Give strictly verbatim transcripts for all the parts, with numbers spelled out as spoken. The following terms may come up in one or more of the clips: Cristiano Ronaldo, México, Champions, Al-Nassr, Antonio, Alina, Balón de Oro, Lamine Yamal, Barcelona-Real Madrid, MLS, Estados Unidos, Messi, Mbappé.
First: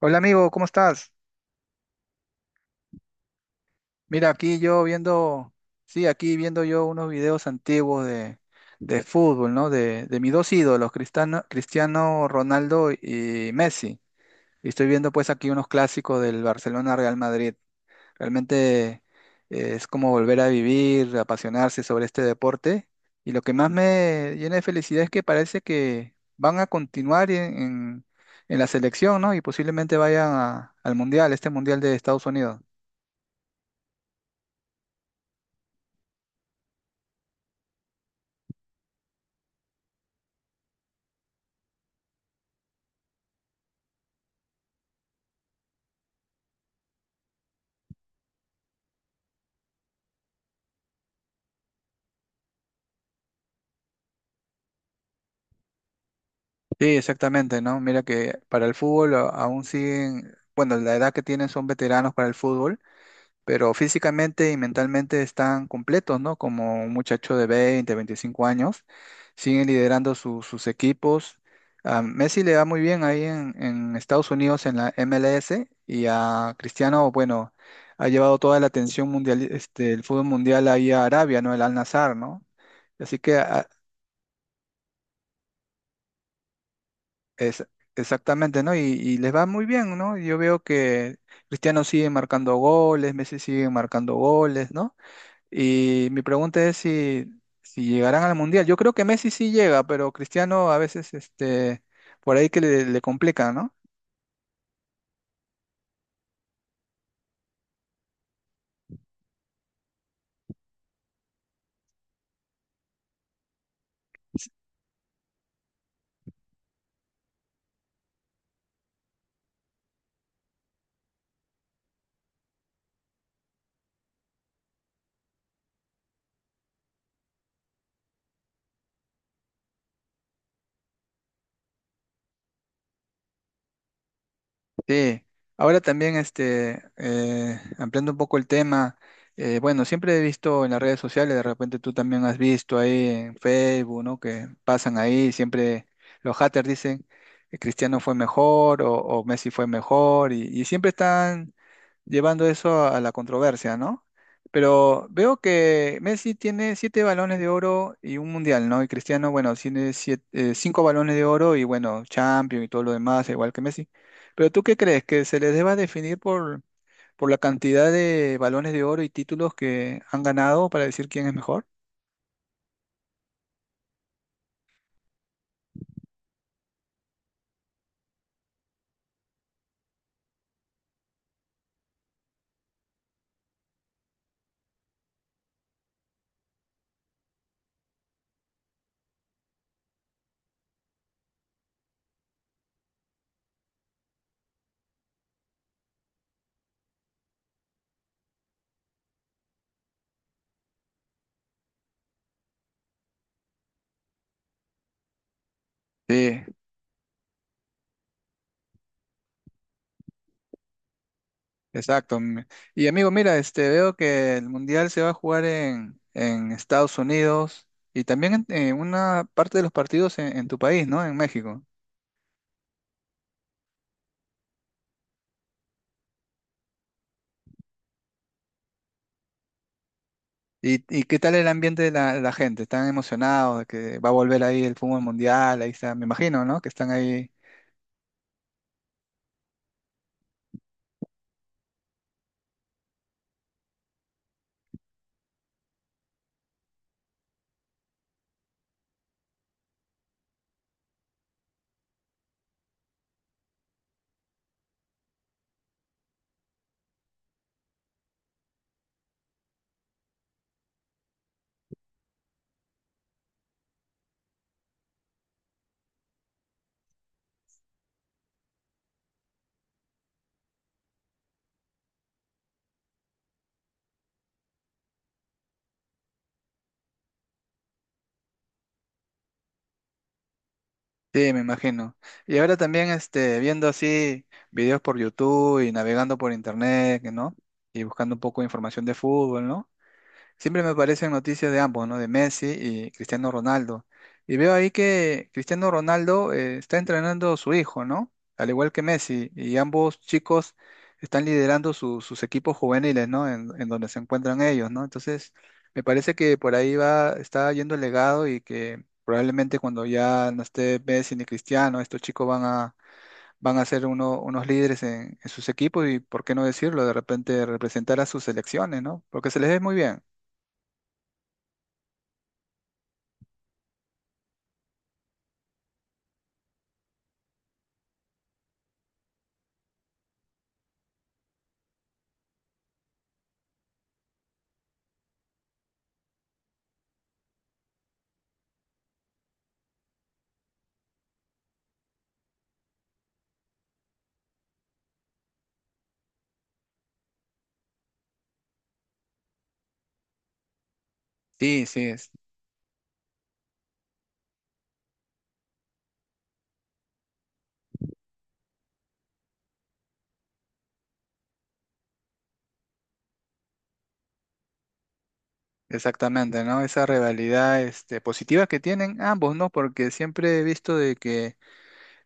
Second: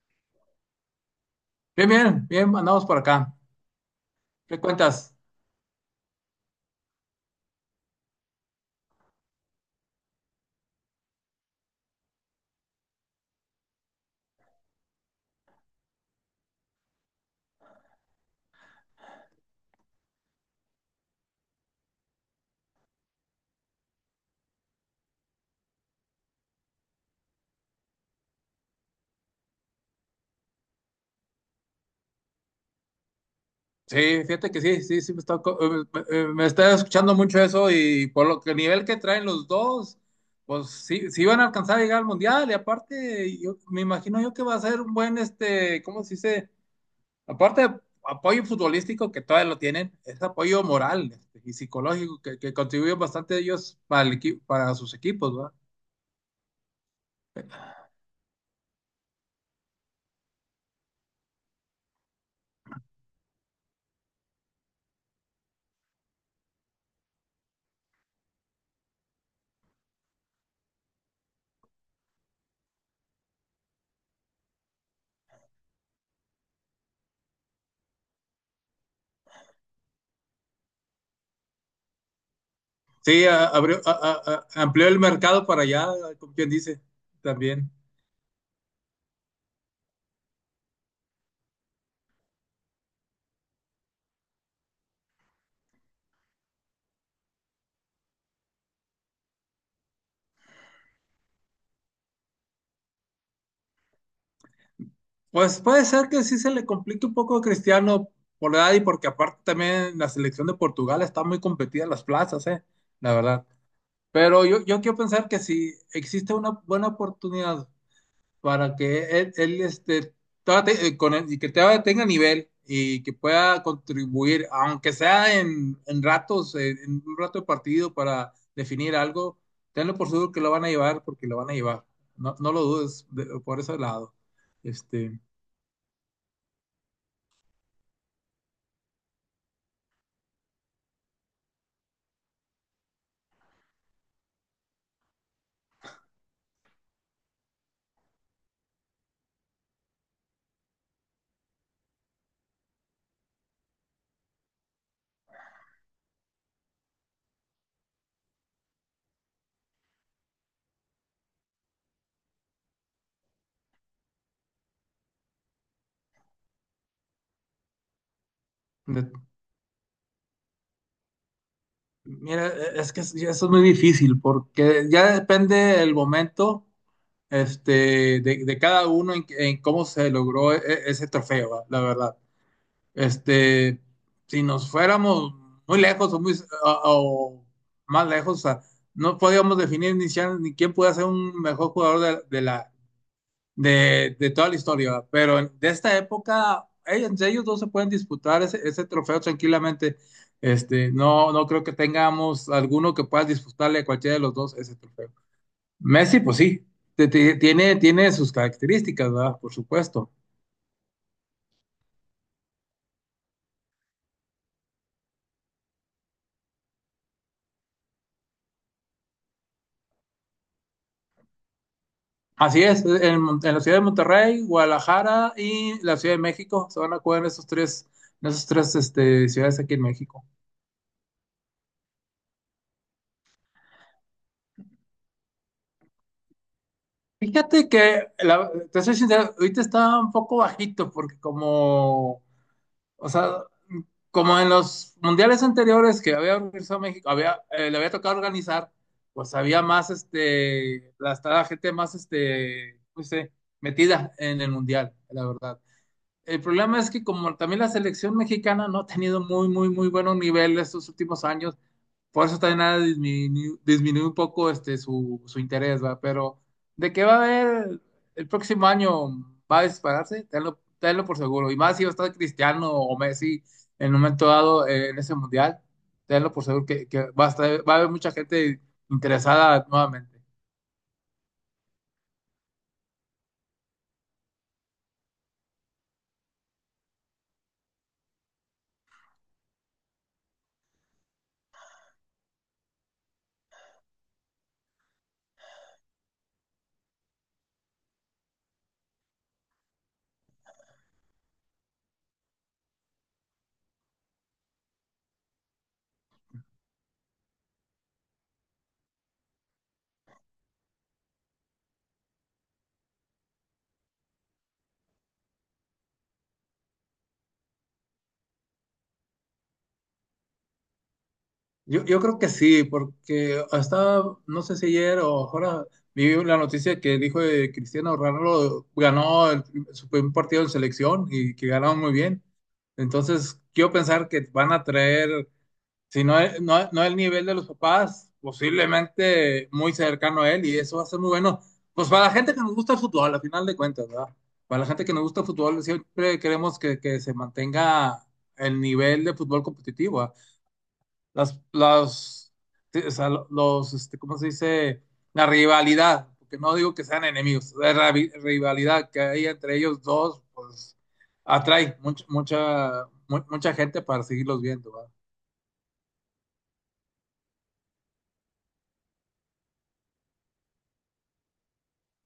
Hola amigo, ¿cómo estás? Bien, bien, bien, andamos por acá. Mira, aquí ¿Qué yo cuentas? viendo, sí, aquí viendo yo unos videos antiguos de, de fútbol, ¿no? De, de mis dos ídolos, Cristiano, Cristiano Ronaldo y Messi. Y estoy viendo pues aquí unos clásicos del Barcelona-Real Madrid. Realmente eh, es como volver a vivir, apasionarse sobre este deporte. Y lo que más me llena de felicidad es que parece que van a continuar en, en- en la selección, ¿no? Y posiblemente vayan a- al Mundial, este Mundial de Estados Unidos. Sí, fíjate que sí, sí, sí, me está, co- eh, me, eh, me está escuchando mucho eso. Y por lo que el nivel que traen los dos, pues sí, sí van a alcanzar a llegar al mundial. Y aparte, yo me imagino yo que va a ser un buen, este, ¿cómo se dice? Aparte de apoyo futbolístico que todavía lo tienen, es apoyo moral, este, y psicológico que, que contribuyen bastante ellos para, el equi- para sus equipos, ¿verdad? Sí, exactamente, ¿no? Mira que para el fútbol a- aún siguen, bueno, la edad que tienen son veteranos para el fútbol, pero físicamente y mentalmente están completos, ¿no? Como un muchacho de veinte, veinticinco años, siguen liderando su- sus equipos. A Messi le va muy bien ahí en, en Estados Unidos en la M L S, y a Cristiano, bueno, ha llevado toda la atención mundial, este, el fútbol mundial ahí a Arabia, ¿no? El Al-Nassr, ¿no? Así Sí, que a- a- abrió, a- a- a- amplió el mercado para allá, como quien dice, Es, también. exactamente, ¿no? Y, y les va muy bien, ¿no? Yo veo que Cristiano sigue marcando goles, Messi sigue marcando goles, ¿no? Y mi pregunta es si, si llegarán al Mundial. Yo creo que Messi sí llega, pero Cristiano a veces, este, por ahí que le, le complica, ¿no? Pues puede ser que sí se le complique un poco a Cristiano por la edad, y porque aparte también la selección de Portugal está muy competida en las plazas, eh, la verdad. Pero yo, yo quiero pensar que si existe una buena oportunidad para que él, él, este, trate, eh, con él- y que todavía tenga nivel y que pueda contribuir, aunque sea en, en ratos, en, en un rato de partido para definir algo. Tenlo por seguro que lo van a llevar porque lo van a llevar. No, no lo dudes de- por ese lado. Este, Sí, ahora también este, eh, ampliando un poco el tema, eh, bueno, siempre he visto en las redes sociales, de repente tú también has visto ahí en Facebook, ¿no? Que pasan ahí, siempre los haters dicen que Cristiano fue mejor o, o Messi fue mejor y, y siempre están llevando eso a la controversia, ¿no? Pero veo que Messi tiene siete balones de oro y un mundial, ¿no? Y Cristiano, bueno, tiene siete- eh, cinco balones de oro y bueno, Champions y todo lo demás, igual que Messi. Pero ¿tú qué crees? ¿Que se les deba definir por, por la cantidad de balones de oro y de- títulos que han ganado para decir quién es mejor? Mira, e- es que es- ya eso es muy difícil, porque ya depende el momento, este, de, de cada uno en, en cómo se logró e- e- ese trofeo, va, la verdad. Este, si nos fuéramos muy lejos, o, muy, o- o más lejos, o sea, no podíamos definir ni siquiera ni quién puede ser un mejor jugador de, de la, de, de toda la historia. Pero en- de esta época, ey, entre ellos dos se pueden disputar ese, ese trofeo tranquilamente. Este, no, no creo que tengamos alguno que pueda disputarle a cualquiera de los dos ese trofeo. Messi, pues Sí. sí, te- te- tiene, tiene sus características, ¿verdad? Por supuesto. Exacto. m- Y amigo, mira, este, veo que el mundial se va a jugar en, en Estados Unidos y también en, en una parte de los partidos en, en tu país, ¿no? En México. Así es, en, Mon- en la ciudad de Monterrey, Guadalajara y la Ciudad de México se van a jugar. En esos tres, en esas tres este, ciudades aquí en México. ¿Y, ¿y qué tal el ambiente de la, la gente? ¿Están emocionados de que va a volver ahí el fútbol mundial? Ahí está, me imagino, ¿no? Que están ahí. Fíjate que, la- te soy sincero, ahorita está un poco bajito porque como O sea, como en los mundiales anteriores que había organizado México, había, eh, le había tocado organizar, pues había más, este, la, estaba gente más, este, no sé, metida en el mundial, la verdad. El problema es que como también la selección mexicana no ha tenido muy, muy, muy buenos niveles estos últimos años, por eso también ha disminu- disminuido un poco, este, su, su interés, ¿va? Pero de que va a haber el próximo año, va a dispararse, tenlo, tenlo por seguro. Y más si va a estar Cristiano o Messi en un momento dado, eh, en ese mundial, tenlo por seguro que, que va a estar- va a haber mucha gente interesada nuevamente. Sí, me imagino. Y ahora también este, viendo así videos por YouTube y navegando por internet, ¿no? Y buscando un poco de información de fútbol, ¿no? Siempre me aparecen noticias de ambos, ¿no? De Messi y Cristiano Ronaldo. Y veo ahí que Cristiano Ronaldo eh, está entrenando a su hijo, ¿no? Al igual que Messi. Y ambos chicos están liderando su- sus equipos juveniles, ¿no? En, en donde se encuentran ellos, ¿no? Entonces, me parece que por ahí va, está yendo el legado y que probablemente cuando ya no esté Messi ni Cristiano, estos chicos van a, van a ser uno- unos líderes en, en sus equipos y, ¿por qué no decirlo? De repente representar a sus selecciones, ¿no? Porque se les ve muy bien. Yo, yo creo que sí, porque hasta, no sé si ayer o ahora, vi la noticia que dijo de Cristiano Ronaldo. Ganó el- su primer partido en selección y que ganaron muy bien. Entonces, quiero pensar que van a traer, si no, es- no, no el nivel de los papás, posiblemente muy cercano a él, y eso va a ser muy bueno. Pues para la gente que nos gusta el fútbol, al final de cuentas, ¿verdad? Para la gente que nos gusta el fútbol, siempre queremos que, que se mantenga el nivel de fútbol competitivo, las, Sí, sí, es- las, sí, o sea, los, este, ¿cómo se dice? La rivalidad, porque no digo que sean enemigos, la ravi- rivalidad que hay entre ellos dos, pues atrae mucha, mucha, mu- mucha gente para seguirlos viendo, ¿va? exactamente, ¿no? Esa rivalidad, este, positiva que tienen ambos, ¿no? Porque siempre he visto de que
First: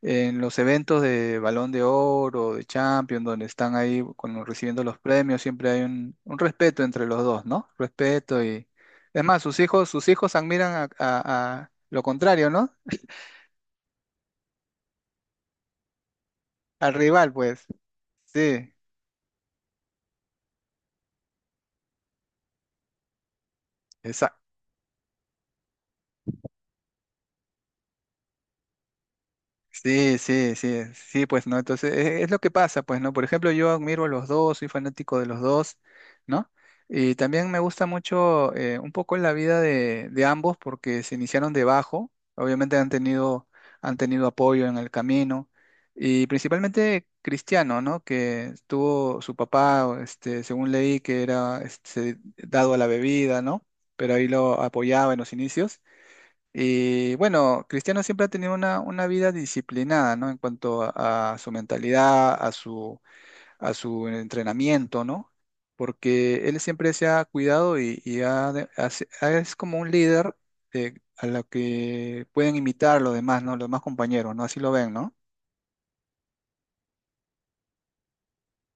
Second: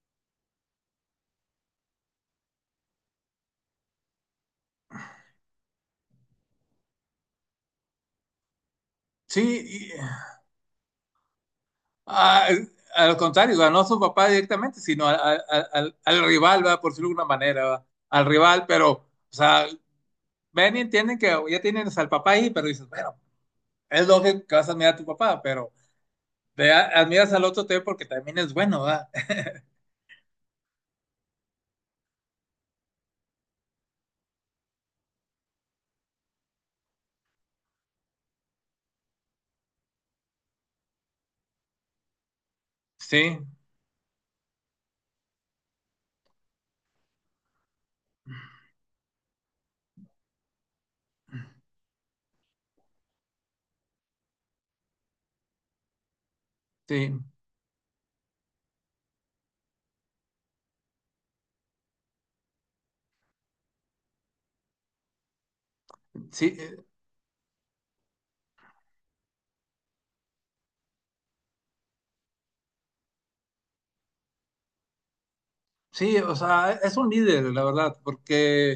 en los eventos de Balón de Oro, de Champions, donde están ahí con- recibiendo los premios, siempre hay un, un respeto entre los dos, ¿no? Respeto y... Es más, sus hijos, Sí, y, sus hijos admiran a, a- a lo ah, contrario, ¿no? al contrario, ¿va? No a su papá directamente, sino al, al- al- al rival, ¿va? Por Al decirlo de alguna rival, manera, pues. ¿va? Al rival, Sí. pero, o sea, ven y entienden que ya tienes al papá ahí, pero dices, bueno, es lógico que vas a mirar a tu papá, pero te a- admiras al otro también porque también es bueno, ¿verdad? Sí, sí, sí, sí, pues no, entonces e- es, lo que pasa, pues no, por ejemplo, yo admiro a los dos, soy fanático de los dos, ¿no? Y también me gusta mucho eh, un poco la vida de, de ambos porque se iniciaron debajo, obviamente han Sí, tenido, han tenido apoyo en el camino y principalmente Cristiano, ¿no? Que tuvo su papá, este, según leí, que era este, dado a la bebida, ¿no? Pero ahí lo apoyaba en los inicios. Y sí, bueno, Cristiano siempre ha tenido una, una vida disciplinada, ¿no? En cuanto a, a su mentalidad, a su, a su entrenamiento, ¿no? Porque sí, él eh, siempre se ha cuidado y, y ha de- ha se- ha- es como un líder, eh, a lo que pueden imitar los demás, ¿no? Los demás compañeros, ¿no? Así lo ven, ¿no? sí, o sea, es un líder, la verdad, porque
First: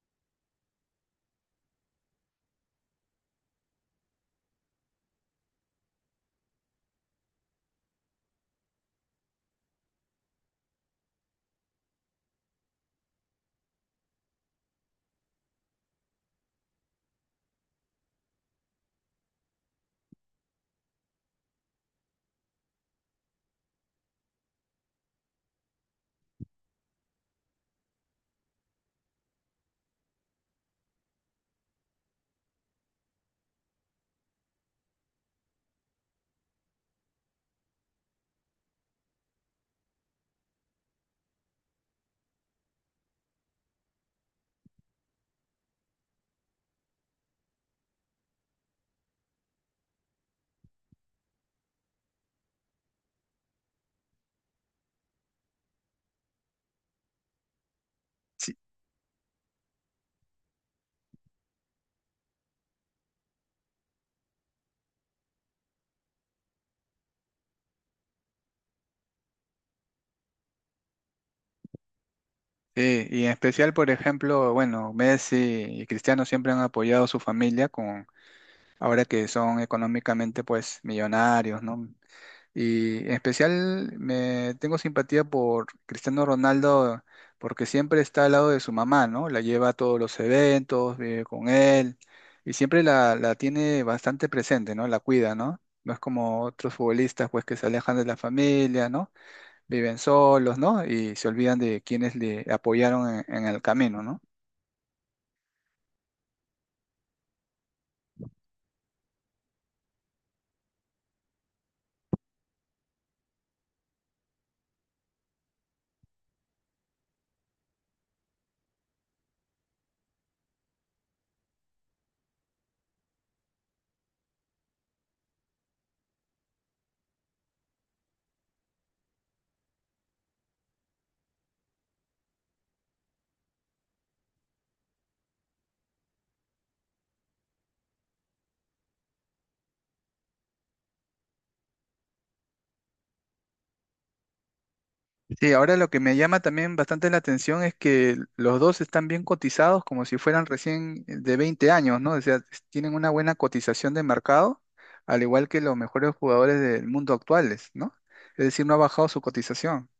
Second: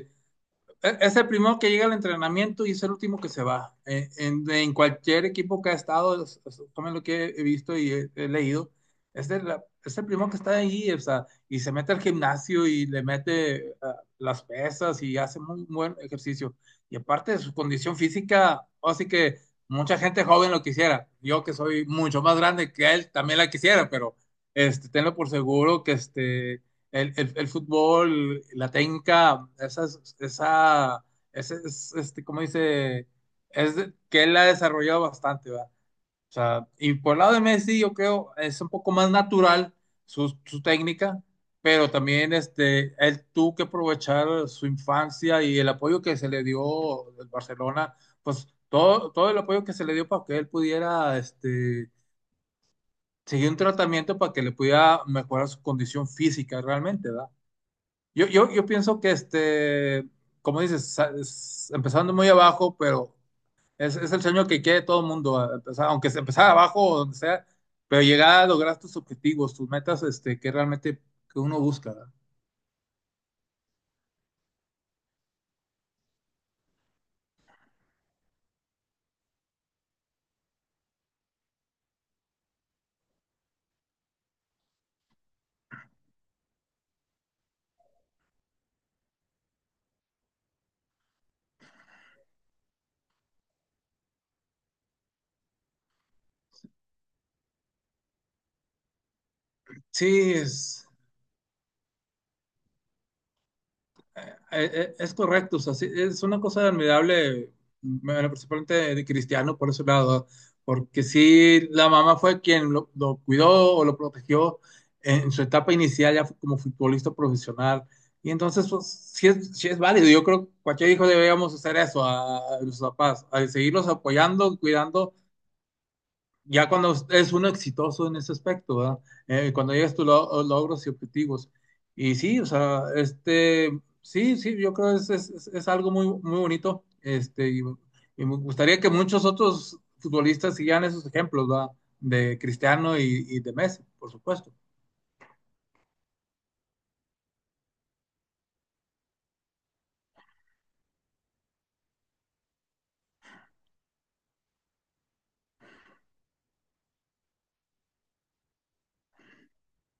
e, es el primero que llega al entrenamiento y es el último que se va. Eh, en, en, cualquier equipo que ha estado, es, es, tomen lo que he visto y he, he leído, es el, es el, primero que está ahí. O sea, y se mete al gimnasio y le mete, uh, las pesas y hace muy buen ejercicio. Y aparte de su condición física, así que mucha gente joven lo quisiera. Yo que soy mucho más grande que él, también la quisiera. Pero, este, tenlo por seguro que, este, el, el- el fútbol, la técnica, esa esa, ese, es- este, ¿cómo dice? Es de- que él la ha desarrollado bastante, ¿verdad? O sea, y por el lado de Messi, yo creo, es un poco más natural su, su técnica. Pero también, este, él tuvo que aprovechar su infancia y el apoyo que se le dio del Barcelona, pues todo, todo el apoyo que se le dio para que él pudiera, este, seguir un tratamiento para que le pudiera mejorar su condición física realmente, ¿verdad? Yo, yo, yo pienso que, este, como dices, sa- es- empezando muy abajo, pero es, es el sueño que quiere todo el mundo, a- empezar, aunque sea empezar abajo o donde sea, pero llegar a lograr tus objetivos, tus metas, este, que realmente que uno busca, ¿verdad? Sí, y en especial, por ejemplo, bueno, Messi y Cristiano siempre han apoyado a su familia con, ahora que son económicamente, pues, millonarios, ¿no? Y en especial me tengo simpatía por Cristiano Ronaldo porque siempre está al lado de su mamá, ¿no? La lleva a todos los eventos, vive con él y siempre la, la tiene bastante presente, ¿no? La cuida, ¿no? No es como otros futbolistas pues que se alejan de la familia, ¿no? Viven Sí, solos, ¿no? es, Y se olvidan de quienes le apoyaron en en el camino, ¿no? Eh, eh, es correcto, o sea, sí, es una cosa admirable. Bueno, principalmente de de Cristiano por ese lado, porque sí, la mamá fue quien lo, lo cuidó o lo protegió en su etapa inicial ya como futbolista profesional. Y entonces, pues, sí es, sí es válido. Yo creo que cualquier hijo deberíamos hacer eso a, a nuestros papás, a seguirlos apoyando, cuidando, ya cuando es uno exitoso en ese aspecto, ¿verdad? Eh, cuando llegas tus lo- logros y objetivos. Y sí, o sea, este, sí, sí, yo creo que es, es, es- es algo muy, muy bonito. Este, y, y me gustaría que muchos otros futbolistas sigan esos ejemplos, ¿verdad? De Cristiano y, y de Messi, por supuesto. Sí, ahora lo que me llama también bastante la atención es que los dos están bien cotizados como si fueran recién eh, de veinte años, ¿no? O sea, s- tienen una buena cotización de mercado, al igual que los mejores jugadores del mundo actuales, ¿no? Es decir, no ha bajado su cotización.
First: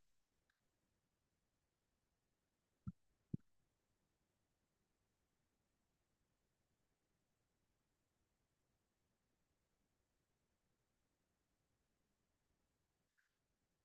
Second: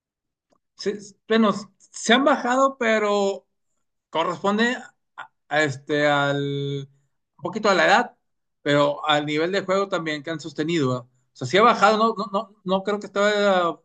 Sí, bueno, se han bajado, pero corresponde, a- a este, al, un poquito, a la edad, pero al nivel de juego también que han sostenido, ¿ah? O sea, si ha bajado, no, no, no, no creo que estaba,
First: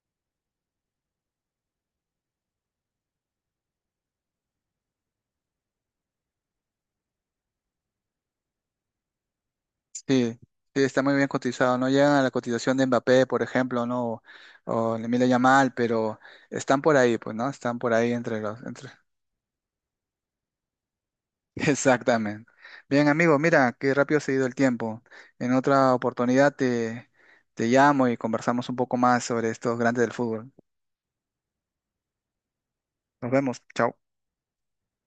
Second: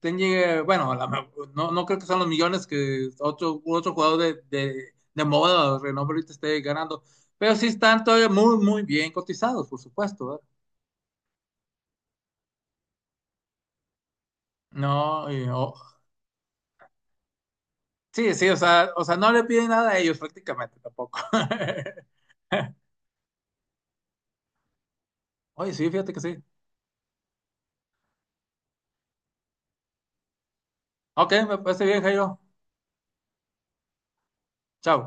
ten- llegue- bueno, a la me- no, no creo que sean los millones que otro, otro jugador de, de, de moda, de renombre ahorita esté ganando, pero sí están todavía muy, muy bien cotizados, por supuesto, Sí, ¿verdad? sí, está muy bien cotizado. No llegan a la cotización de Mbappé, por ejemplo, ¿no? O Lamine No, y- Yamal, o- pero están por ahí, pues, ¿no? Están por ahí sí, entre sí, o los, entre... sea, o sea, no le piden nada a ellos prácticamente tampoco. Exactamente. Bien, amigo, mira, qué rápido se ha ido el tiempo. En Oye, sí, otra fíjate que sí. oportunidad te, te llamo y conversamos un poco más sobre estos grandes del fútbol. Ok, me parece bien, Jairo. Nos vemos. Chao. Chao.